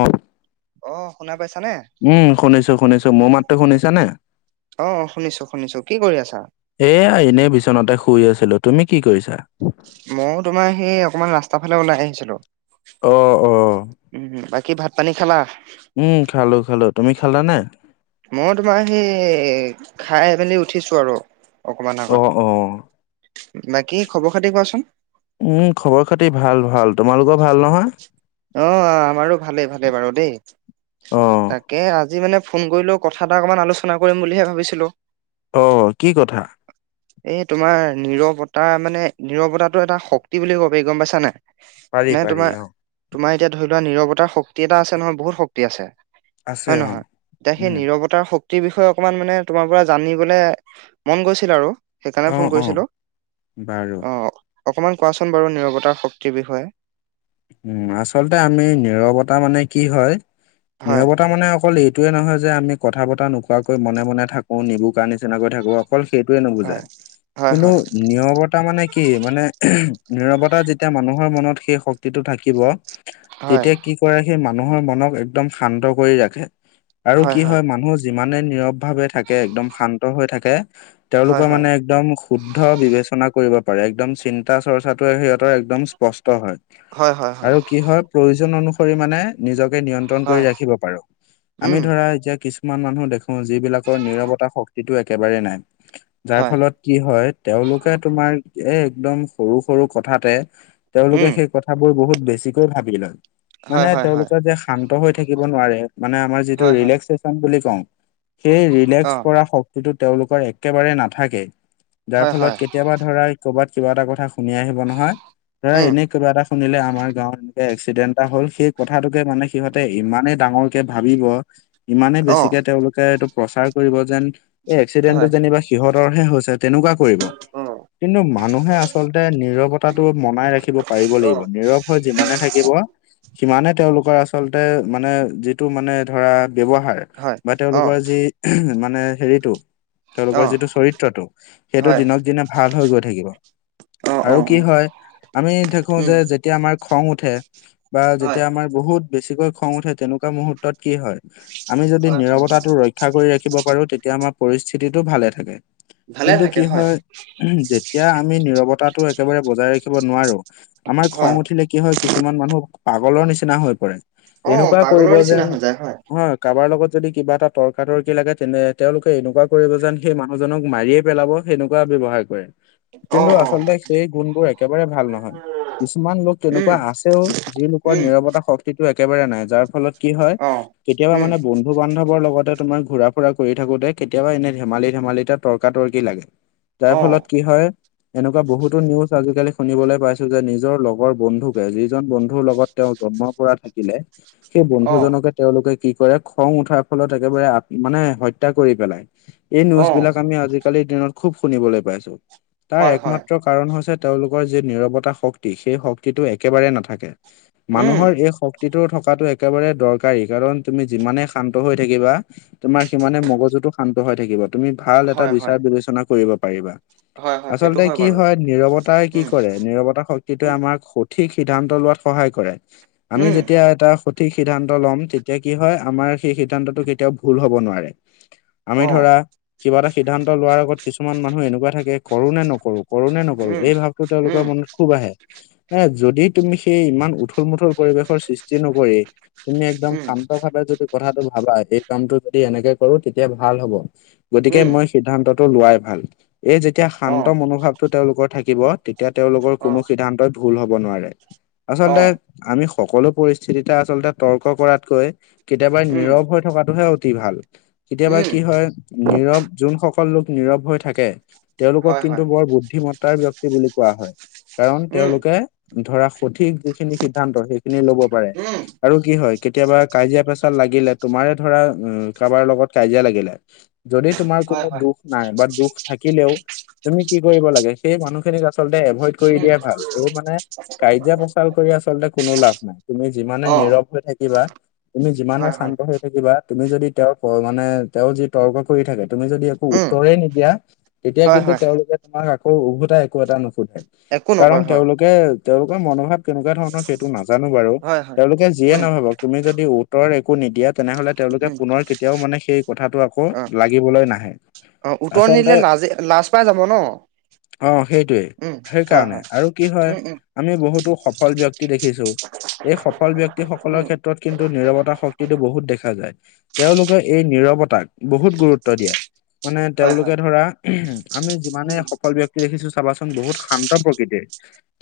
অ অ শুনা পাইছানে? উম শুনিছোঁ শুনিছোঁ মোৰ মাতটো শুনিছা নে? অ শুনিছোঁ শুনিছোঁ কি কৰি আছা? এয়া এনেই বিচনাতে শুই আছিলোঁ তুমি কি কৰিছা? মইও তোমাৰ সেই অকমান ৰাস্তাৰ ফালে ওলাই আহিছিলো অ' অ' উম বাকী ভাত পানী খালা? উম খালো খালো তুমি খালানে মই তোমাৰ সেই খাই মেলি উঠিছোঁ আৰু অকমান অ আগত। অ বাকী খবৰ -খাতি কোৱাচোন। উম খবৰ -খাতি ভাল ভাল তোমালোকৰ ভাল নহয়। অ' অ' আমাৰো ভালেই ভালেই বাৰু দেই তাক। অ তাকে আজি মানে ফন কৰিলেও কথা এটা অকণমান আলোচনা কৰিম বুলিহে ভাবিছিলোঁ। অ' কি কথা। এই তোমাৰ নিৰৱতা মানে নিৰৱতাটো এটা শক্তি বুলি গম পাইছা নাই। পাৰি নে পাৰি তোমাৰ অ তোমাৰ এতিয়া ধৰি লোৱা নিৰৱতাৰ শক্তি। এটা আছে নহয় বহুত শক্তি আছে আছে হয় অ নহয় এতিয়া সেই উম নিৰৱব। তাৰ শক্তিৰ বিষয়ে অকমান মানে তোমাৰ পৰা জানিবলে মন গৈছিল আৰু। সেইকাৰণে অ ফোন অ কৰিছিলোঁ বাৰু অ' অকণমান কোৱাচোন বাৰু নিৰৱতাৰ শক্তিৰ বিষয়ে। উম আচলতে আমি নিৰৱতা মানে কি হয় হয়, নিৰৱতা মানে অকল ই। এইটোৱে নহয় যে আমি কথা পতৰা নোকোৱাকৈ মনে মনে থাকোঁ নিবুুকা নিচিনাকৈ থাকোঁ। অকল সেইটয়ে হয়, নুবুজায় হয়, কিন্তু। হয়, নিৰৱতা মানে কি মানে নিৰৱতা যেতিয়া মানুহৰ মনত সেই শক্তি। থাকিব হয়, তেতিয়া কি কৰে সেই মানুহৰ মনক একদম শান্ত কৰি ৰাখে। আৰু কি হয় মানুহ যিমানে নীৰৱ ভাৱে থাকে একদম শান্ত হৈ থাকে। হয়, তেওঁলোকৰ হয়, মানে একদম। শুদ্ধ বিবেচনা কৰিব পাৰে একদম চিন্তা চৰ্চাটো সিহঁতৰ একদম স্পষ্ট হয়। হয়, হয়, আৰু কি হয় প্ৰয়োজন অনুসৰি মানে নিজকে নিয়ন্ত্ৰ। তন কৰি হয়, ৰাখিব পাৰো আমি উম, ধৰা এতিয়া কি। কিছুমান মানুহ দেখো যিবিলাকৰ নিৰৱতা শক্তিটো একেবাৰেই নাই যাৰ হয়, ফলত। কি হয় তেওঁলোকে তোমাৰ এ একদম সৰু সৰু কথাতে তেওঁলোকে উম, সেই কথা। কথাবোৰ বহুত বেছিকৈ ভাবি লয় হয়, মানে হয়, হয়, তেওঁলোকে যে শান্ত হৈ থাকিব নোৱাৰে মানে আমাৰ। যিটো হয়, হয়, ৰেলাশটেচন বুলি কওঁ সেই ৰিলাস অ', কৰা শক্তি। সেইটো তেওঁলোকৰ একেবাৰে নাথাকে যাৰ হয়, ফলত হয়, কে। কেতিয়াবা ধৰা কৰ'বাত কিবা এটা কথা শুনি আহিব নহয় ধৰা উম, এনে কিবা এটা। শুনিলে আমাৰ গাঁৱত এনেকে এক্সিডেণ্ট এটা হল সেই কথাটোকে মানে সিহঁতে ইমানেই ডাঙৰ কে ভাবিব। ইমানেই অ', বেছিকে তেওঁলোকে এইটো প্ৰচাৰ কৰিব যেন এই এক্সিডেন্টটো হয়, যেনিবা সিহঁতৰহে হৈছে। তেনেকুৱা কৰিব অ', কিন্তু মানুহে আচলতে নিৰৱতাটো মনাই ৰাখিব পাৰিব লাগিব। অ', নীৰৱ হৈ যিমানে থাকিব। সিমানে তেওঁলোকৰ আচলতে মানে যিটো মানে ধৰা ব্যৱহাৰ। হয়, বা অ', তেওঁলোকৰ যি। মানে হেৰিতটো তেওঁলোকৰ অ', যিটো চৰিত্ৰটো সেইটো হয়, দিনক দিনে। ভাল হৈ গৈ থাকিব অ', অ', আৰু অ', কি হয় আমি দেখো উম, যে যেতিয়া। যেতিয়া আমাৰ খং উঠে বা হয়, যেতিয়া আমাৰ বহুত। বেছিকৈ খং উঠে তেনেকুৱা মুহুৰ্তত কি হয়। আমি যদি হয়, হয়, নিৰৱতাটো ৰক্ষা কৰি ৰাখিব পাৰো তেতিয়া আমাৰ পৰিস্থিতিটো ভালে থাকে। ভালে কিন্তু থাকে কি হয় যেতিয়া আমি নিৰৱতাটো একেবাৰে বজাই ৰাখিব নোৱাৰো। আমাৰ খং হয়, উঠিলে কি হয় কিছুমান মানুহ পাগলৰ নিচিনা হৈ পৰে। অ', এনেকুৱা কৰিব পাগলৰ নিচিনা যেন হৈ যায় হয়। কাবাৰ লগত যদি কিবা এটা তৰ্কাতৰ্কি লাগে তেনে তেওঁলোকে এনেকুৱা কৰিব যেন সেই মানুহজনক মাৰিয়ে পেলাব। সেনেকুৱা ব্যৱহাৰ কৰে অ', কিন্তু অ', আচলতে সেই গুণবোৰ একেবাৰে ভাল নহয়। কিছুমান লোক তেনেকুৱা উম, আছেও যি লোকৰ উম, নিৰৱতা শক্তিটো একেবাৰে নাই যাৰ ফলত। কি হয় অ', কেতিয়াবা উম, মানে বন্ধু। বন্ধু বান্ধৱৰ লগতে তোমাৰ ঘূৰা ফুৰা কৰি থাকোতে কেতিয়াবা এনে ধেমালি ধেমালি তে তৰ্কা তৰ্কি লাগে। যাৰ ফলত অ', কি হয়, এনেকুৱা বহুতো নিউজ আজিকালি শুনিবলৈ পাইছো যে নিজ নিজৰ লগৰ বন্ধুকে যিজন বন্ধুৰ লগত তেওঁ জন্মৰ পৰা থাকিলে, সেই অ', বন্ধুজনকে তেওঁলোকে কি কৰে খং উঠাৰ ফলত একেবাৰে মানে হত্যা কৰি পেলায়। এই নিউজ অ', বিলাক আমি আজিকালিৰ দিনত খুব শুনিবলৈ পাইছো। তাৰ হয়, হয়, একমাত্ৰ কাৰণ হৈছে তেওঁলোকৰ যি নিৰৱতা শক্তি, সেই শক্তিটো একেবাৰে নাথাকে। উম, মানুহৰ এই শক্তি থকাটো একেবাৰে দৰকাৰী। কাৰণ তুমি যিমানে শান্ত হৈ থাকিবা তোমাৰ সিমানে মগজুটো শান্ত হৈ থাকিব। তুমি ভাল এটা হয়, হয়, বিচাৰ বিবেচনা কৰিব পাৰিবা। হয়, হয়, সেইটো আচলতে কি বাৰু। হয় নিৰৱতাই কি উম, কৰে নিৰৱতা শক্তি উম, সঠিক সিদ্ধান্ত লোৱাত সহায় কৰে। আমি উম, যেতিয়া এটা সঠিক সিদ্ধান্ত ল'ম তেতিয়া কি হয় আমাৰ সেই সিদ্ধান্তটো কেতিয়াও ভুল হ'ব নোৱাৰে। আমি অ', ধৰা কিবা এটা সিদ্ধান্ত লোৱাৰ আগত কিছুমান মানুহ এনেকুৱা থাকে কৰো নে নকৰো। কৰো নে নকৰো, উম, এই ভাৱটো তেওঁলোকৰ উম, মনত খুব আহে। হে যদি তুমি সেই ইমান উঠোল মুঠোল পৰিৱেশৰ সৃষ্টি নকৰি তুমি একদম উম, শান্ত ভাৱে যদি কথাটো ভাবা, এই কামটো যদি এনেকে কৰো তেতিয়া ভাল হব। গতিকে উম, মই সিদ্ধান্তটো লোৱাই ভাল। এই যেতিয়া শান্ত অ', মনোভাৱটো তেওঁলোকৰ থাকিব তেতিয়া তেওঁলোকৰ কোনো অ', সিদ্ধান্তই ভুল হব নোৱাৰে। আচলতে অ', আমি সকলো পৰিস্থিতিতে আচলতে তৰ্ক কৰাতকৈ কেতিয়াবা উম, নীৰৱ হৈ থকাটোহে অতি ভাল। কেতিয়াবা উম, কি হয় নীৰৱ যোনসকল লোক নীৰৱ হৈ থাকে হয়, তেওঁলোকক হয়, কিন্তু বৰ বুদ্ধিমত্তাৰ ব্যক্তি বুলি কোৱা হয়। কাৰণ উম, তেওঁলোকে ধৰা সঠিক যিখিনি সিদ্ধান্ত সেইখিনি লব পাৰে। উম, আৰু কি হয় কেতিয়াবা কাজিয়া পেচাল লাগিলে, তোমাৰে ধৰা কাৰোবাৰ লগত কাজিয়া লাগিলে। যদি তোমাৰ কোনো হয়, হয়, দুখ নাই বা দুখ থাকিলেও তুমি কি কৰিব লাগে, সেই মানুহখিনিক আচলতে এভইড কৰি উম, দিয়াই ভাল। এই মানে কাজিয়া পেচাল কৰি আচলতে কোনো লাভ নাই। তুমি যিমানে অ', নীৰৱ হৈ থাকিবা তুমি যিমানে হয়, হয়, শান্ত হৈ থাকিবা তুমি যদি তেওঁৰ মানে তেওঁৰ যি তৰ্ক কৰি থাকে তুমি যদি একো উম, উত্তৰে নিদিয়া তেতিয়া হয়, কিন্তু হয়, তেওঁলোকে তোমাক আকৌ উভতাই একো এটা নুশুধে। একো কাৰণ নকয় হয়, তেওঁলোকে তেওঁলোকৰ মনোভাৱ কেনেকুৱা ধৰণৰ সেইটো নাজানো বাৰু। হয়, হয়। তেওঁলোকে যিয়ে উম, নাভাবক তুমি যদি উত্তৰ একো নিদিয়াত তেনেহলে তেওঁলোকে উম, পুনৰ কেতিয়াও মানে সেই কথাটোত আকৌ অ', লাগিবলৈ নাহে। অ উত্তৰ আচলতে নিদিলে লাজে লাজ পাই যাব। ন? অ সেইটোৱেই। উম, হয়, সেইকাৰণে হয়, আৰু কি হয় উম, উম, আমি বহুতো সফল ব্যক্তি দেখিছো। এই সফল ব্যক্তি উম। সকলৰ ক্ষেত্ৰত কিন্তু নিৰৱতা শক্তিটো বহুত দেখা যায়। তেওঁলোকে এই নিৰৱতাক বহুত গুৰুত্ব দিয়ে। মানে হয় হয় তেওঁলোকে ধৰা, আমি যিমানেই উম সফল ব্যক্তি দেখিছো চাবাচোন বহুত শান্ত প্ৰকৃতিৰ।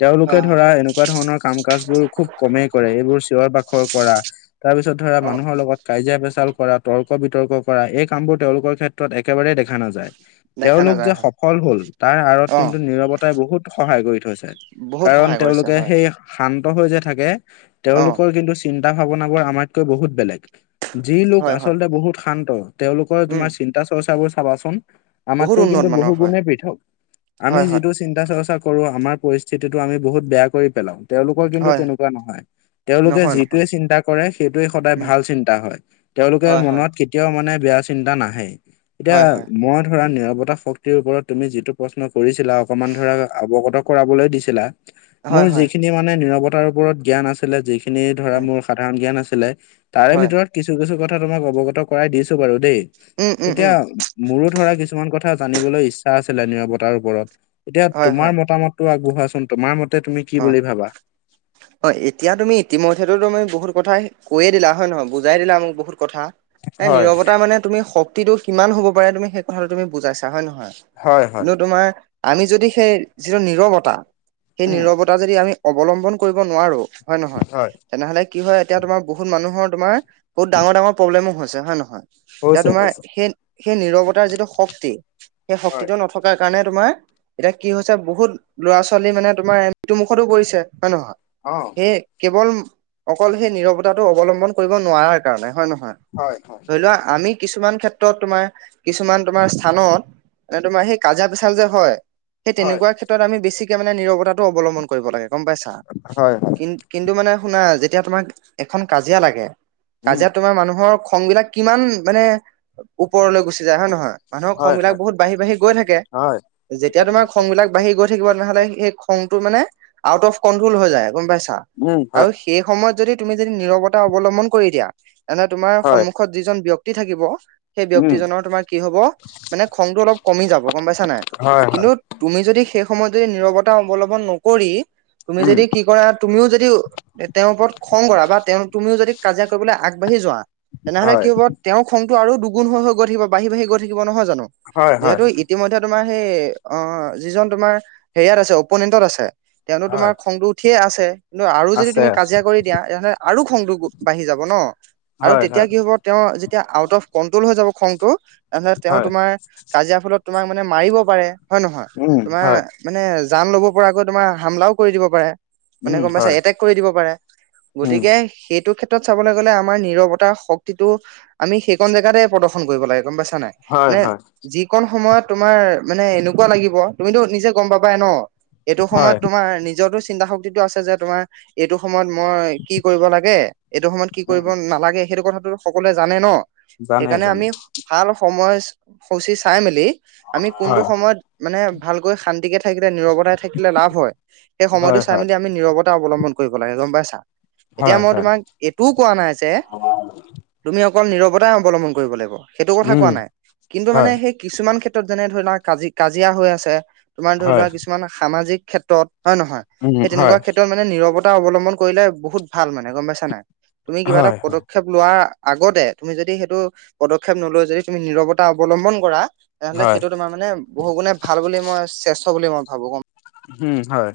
তেওঁলোকে হয় হয় ধৰা এনেকুৱা ধৰণৰ কাম কাজ বোৰ খুব কমেই কৰে। এইবোৰ চিঞৰ বাখৰ কৰা, তাৰ পিছত ধৰা অ মানুহৰ লগত কাজিয়া পেচাল কৰা তৰ্ক বিতৰ্ক কৰা এই কামবোৰ তেওঁলোকৰ ক্ষেত্ৰত একেবাৰেই দেখা নাযায়। দেখা তেওঁলোক নাযায় যে হয় সফল হল তাৰ আঁৰত অ কিন্তু নিৰৱতা বটাই বহুত সহায় কৰি থৈছে। বহুত কাৰণ সহায় কৰিছে তেওঁলোকে হয় সেই শান্ত হৈ যে থাকে অ তেওঁলোকৰ কিন্তু চিন্তা ভাৱনাবোৰ আমাতকৈ বহুত বেলেগ। যি লোক হয় হয় আচলতে বহুত শান্ত তেওঁলোকৰ উম তোমাৰ চিন্তা চৰ্চা বোৰ চাবাচোন বহুত আমাতকৈ উন্নত কিন্তু মানৰ বহু হয় গুণে পৃথক। আমি হয় হয় যিটো চিন্তা -চৰ্চা কৰো আমাৰ পৰিস্থিতিটো আমি বহুত বেয়া কৰি পেলাও তেওঁলোকৰ কিন্তু হয় তেনেকুৱা নহয়। তেওঁলোকে নহয় নহয় যিটোৱে চিন্তা কৰে। সেইটোৱে সদায় উম ভাল চিন্তা হয় তেওঁলোকে হয় হয় মনত কেতিয়াও মানে বেয়া চিন্তা নাহে এতিয়া হয় হয় মই ধৰা নিৰাপত্তা শক্তি, তুমি যিটো প্ৰশ্ন কৰিছিলা। অকমান অবগত কৰাবলৈ দিছিলা মই হয় হয় যিখিনি মানে নিৰৱতাৰ ওপৰত জ্ঞান আছিলে। যিখিনি ধৰা উম মোৰ সাধাৰণ জ্ঞান আছিলে তাৰে হয় ভিতৰত কিছু- কিছু কথা তোমাক অৱগত কৰাই দিছো বাৰু দেই উম উম এতিয়া। উম মোৰো ধৰা কিছুমান কথা জানিবলৈ ইচ্ছা আছিলে নিৰাৱতাৰ ওপৰত এতিয়া হয় তোমাৰ হয় মতামত টো আগবঢ়োৱাচোন তোমাৰ মতে তুমি কি বুলি ভাবা। অ এতিয়া তুমি ইতিমধ্যেটো তুমি বহুত কথাই কৈয়ে দিলা হয় নহয় বুজাই দিলা মোক বহুত কথা। এ নিৰৱতাৰ মানে তুমি শক্তিটো কিমান হ'ব পাৰে তুমি সেই কথাটো তুমি বুজাইছা হয় নহয়। কিন্তু তোমাৰ আমি যদি সেই যিটো নীৰৱতা সেই উম নীৰৱতা যদি আমি অৱলম্বন, কৰিব নোৱাৰো হয় নহয়। হয় তেনেহলে কি হয় এতিয়া তোমাৰ বহুত মানুহৰ তোমাৰ বহুত ডাঙৰ -ডাঙৰ প্ৰবলেমো হৈছে হয় নহয়। এতিয়া হৈছে তোমাৰ হৈছে সেই সেই নিৰৱতাৰ যিটো শক্তি সেই হয় শক্তিটো নথকা থকাৰ কাৰণে তোমাৰ এতিয়া কি হৈছে বহুত ল'ৰা ছোৱালী মানে তোমাৰ এই মৃত্যু মুখতো পৰিছে হয় নহয়। অ সেই কেৱল অকল সেই নিৰৱতাটো অৱলম্বন কৰিব নোৱাৰাৰ কাৰণে হয় নহয়। হয় হয় ধৰি লোৱা আমি কিছুমান ক্ষেত্ৰত তোমাৰ কিছুমান তোমাৰ স্থানত। মানে তোমাৰ সেই কাইজীয়া, পেচাল যে হয়। সেই হয় তেনেকুৱা ক্ষেত্ৰত আমি বেছিকে মানে নিৰতাটো অৱলম্বন কৰিব লাগে গম পাইছা। হয় হয়। কিন কিন্তু মানে শুনা যেতিয়া তোমাৰ এখন কাজিয়া লাগে হয় উম কাজিয়াত তোমাৰ মানুহৰ খং, বিলাক কিমান মানে ওপৰলৈ গুচি যায়। হয় নহয় মানুহৰ খং, হয় বিলাক হয় বহুত বাঢ়ি -বাঢ়ি গৈ থাকে। হয় যেতিয়া তোমাৰ খং বিলাক বাঢ়ি গৈ থাকিব তেনেহলে সেই খংটো মানে আউ অফ কন হৈ যায় গম পাইছা উম আৰু হয় সেই সময়ত যদি তুমি যদি নিৰৱতা অৱলম্বন কৰি দিয়া। এনে তোমাৰ হয় সন্মুখত যিজন ব্যক্তি থাকিব। সেই উম ব্যক্তিজনৰ তোমাৰ কি হ'ব মানে খংটো অলপ কমি যাব গম পাইছা নাই। হয় হয় কিন্তু তুমি যদি সেই সময়ত যদি নিৰৱতা অৱলম্বন নকৰি তুমি উম যদি কি কৰা তুমিও যদি তেওঁৰ ওপৰত খং কৰা। বা তেওঁ তুমিও যদি কাজিয়া কৰিবলৈ আগবাঢ়ি যোৱা তেনেহ'লে কি হয় হ'ব। তেওঁৰ খংটো, আৰু দুগুণ হৈ গৈ থাকিব বাঢ়ি বাঢ়ি গৈ থাকিব নহয় জানো হয় হয় যিহেতু ইতিমধ্যে। তোমাৰ সেই অ যিজন তোমাৰ হেৰিয়াত আছে। অপনেন্তট আছে তেওঁটো তোমাৰ হয় খংটো উঠিয়ে আছে কিন্তু আৰু যদি আছে তুমি আছে কাজিয়া কৰি দিয়া তেতিয়াহ'লে আৰু খংটো বাঢ়ি যাব ন। আৰু হয় তেতিয়া হয় কি হ'ব? তেওঁ যেতিয়া আউট অফ কণ্ট্ৰল হৈ যাব খংটো তেনেহলে তেওঁ হয় তোমাৰ কাজিয়া ফলত তোমাক মানে মাৰিব পাৰে হয় নহয়। উম তোমাৰ হয় মানে জান লব পৰাকৈ তোমাৰ হামলাও দিব পাৰে মানে উম গম পাইছা হয় এটেক কৰি দিব পাৰে উম গতিকে সেইটো ক্ষেত্ৰত ত্ৰত চাবলৈ গ'লে আমাৰ নিৰৱতাৰ শক্তিটো আমি সেইকন জেগাতে প্ৰদৰ্শন কৰিব লাগে গম পাইছা নাই্ হয় মানে হয় যিকন সময়ত তোমাৰ মানে এনেকুৱা লাগিব তুমিতো নিজে গম পাবাই ন। এইটো হয় সময়ত তোমাৰ নিজৰটো চিন্তা শক্তিটো আছে যে তোমাৰ এইটো সময়ত মই কি কৰিব লাগে এইটো সময়ত কি উম কৰিব নালাগে সেইটো কথাটো। সকলোৱে জানে ন জানে সেইকাৰণে জানে আমি ভাল সময় সূচী চাই মেলি আমি কোনটো হয় সময়ত মানে ভালকৈ শান্তিকে থাকিলে নিৰৱতাই থাকিলে লাভ হয়। সেই সময়টো হয় চাই হয় মেলি আমি নিৰৱতা অৱলম্বন কৰিব লাগে গম পাইছা। এতিয়া হয় মই হয় তোমাক এইটোও কোৱা নাই যে তুমি অকল নীৰৱতাই অৱলম্বন কৰিব লাগিব সেইটো কথা উম কোৱা নাই কিন্তু মানে হয় সেই কিছুমান ক্ষেত্ৰত যেনে ধৰি লোৱা কাজি কাজিয়া হৈ আছে তোমাৰ ধৰি হয় লোৱা কিছুমান সামাজিক ক্ষেত্ৰত হয় নহয় উম, সেই তেনেকুৱা হয়, ক্ষেত্ৰত মানে নিৰৱতা অৱলম্বন কৰিলে বহুত ভাল মানে গম পাইছা নাই তুমি কিবা এটা হয়, পদ হয়, ক্ষেপ লোৱাৰ আগতে তুমি যদি সেইটো পদক্ষেপ নলৈ যদি তুমি নিৰৱতা অৱলম্বন কৰা তেনেহ'লে হয়, সেইটো তোমাৰ মানে বহু গুণে ভাল বুলি মই শ্ৰেষ্ঠ বুলি মই ভাবো কম উম হয়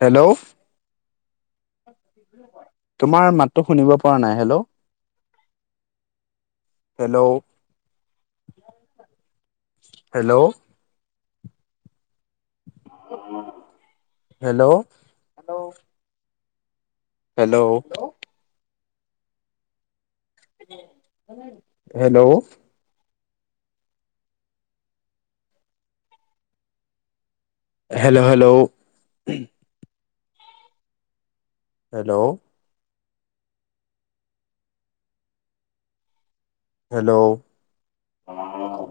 হেল্ল' তোমাৰ মাততো শুনিব পৰা নাই hello hello hello hello hello hello hello hello hello hello hello hello.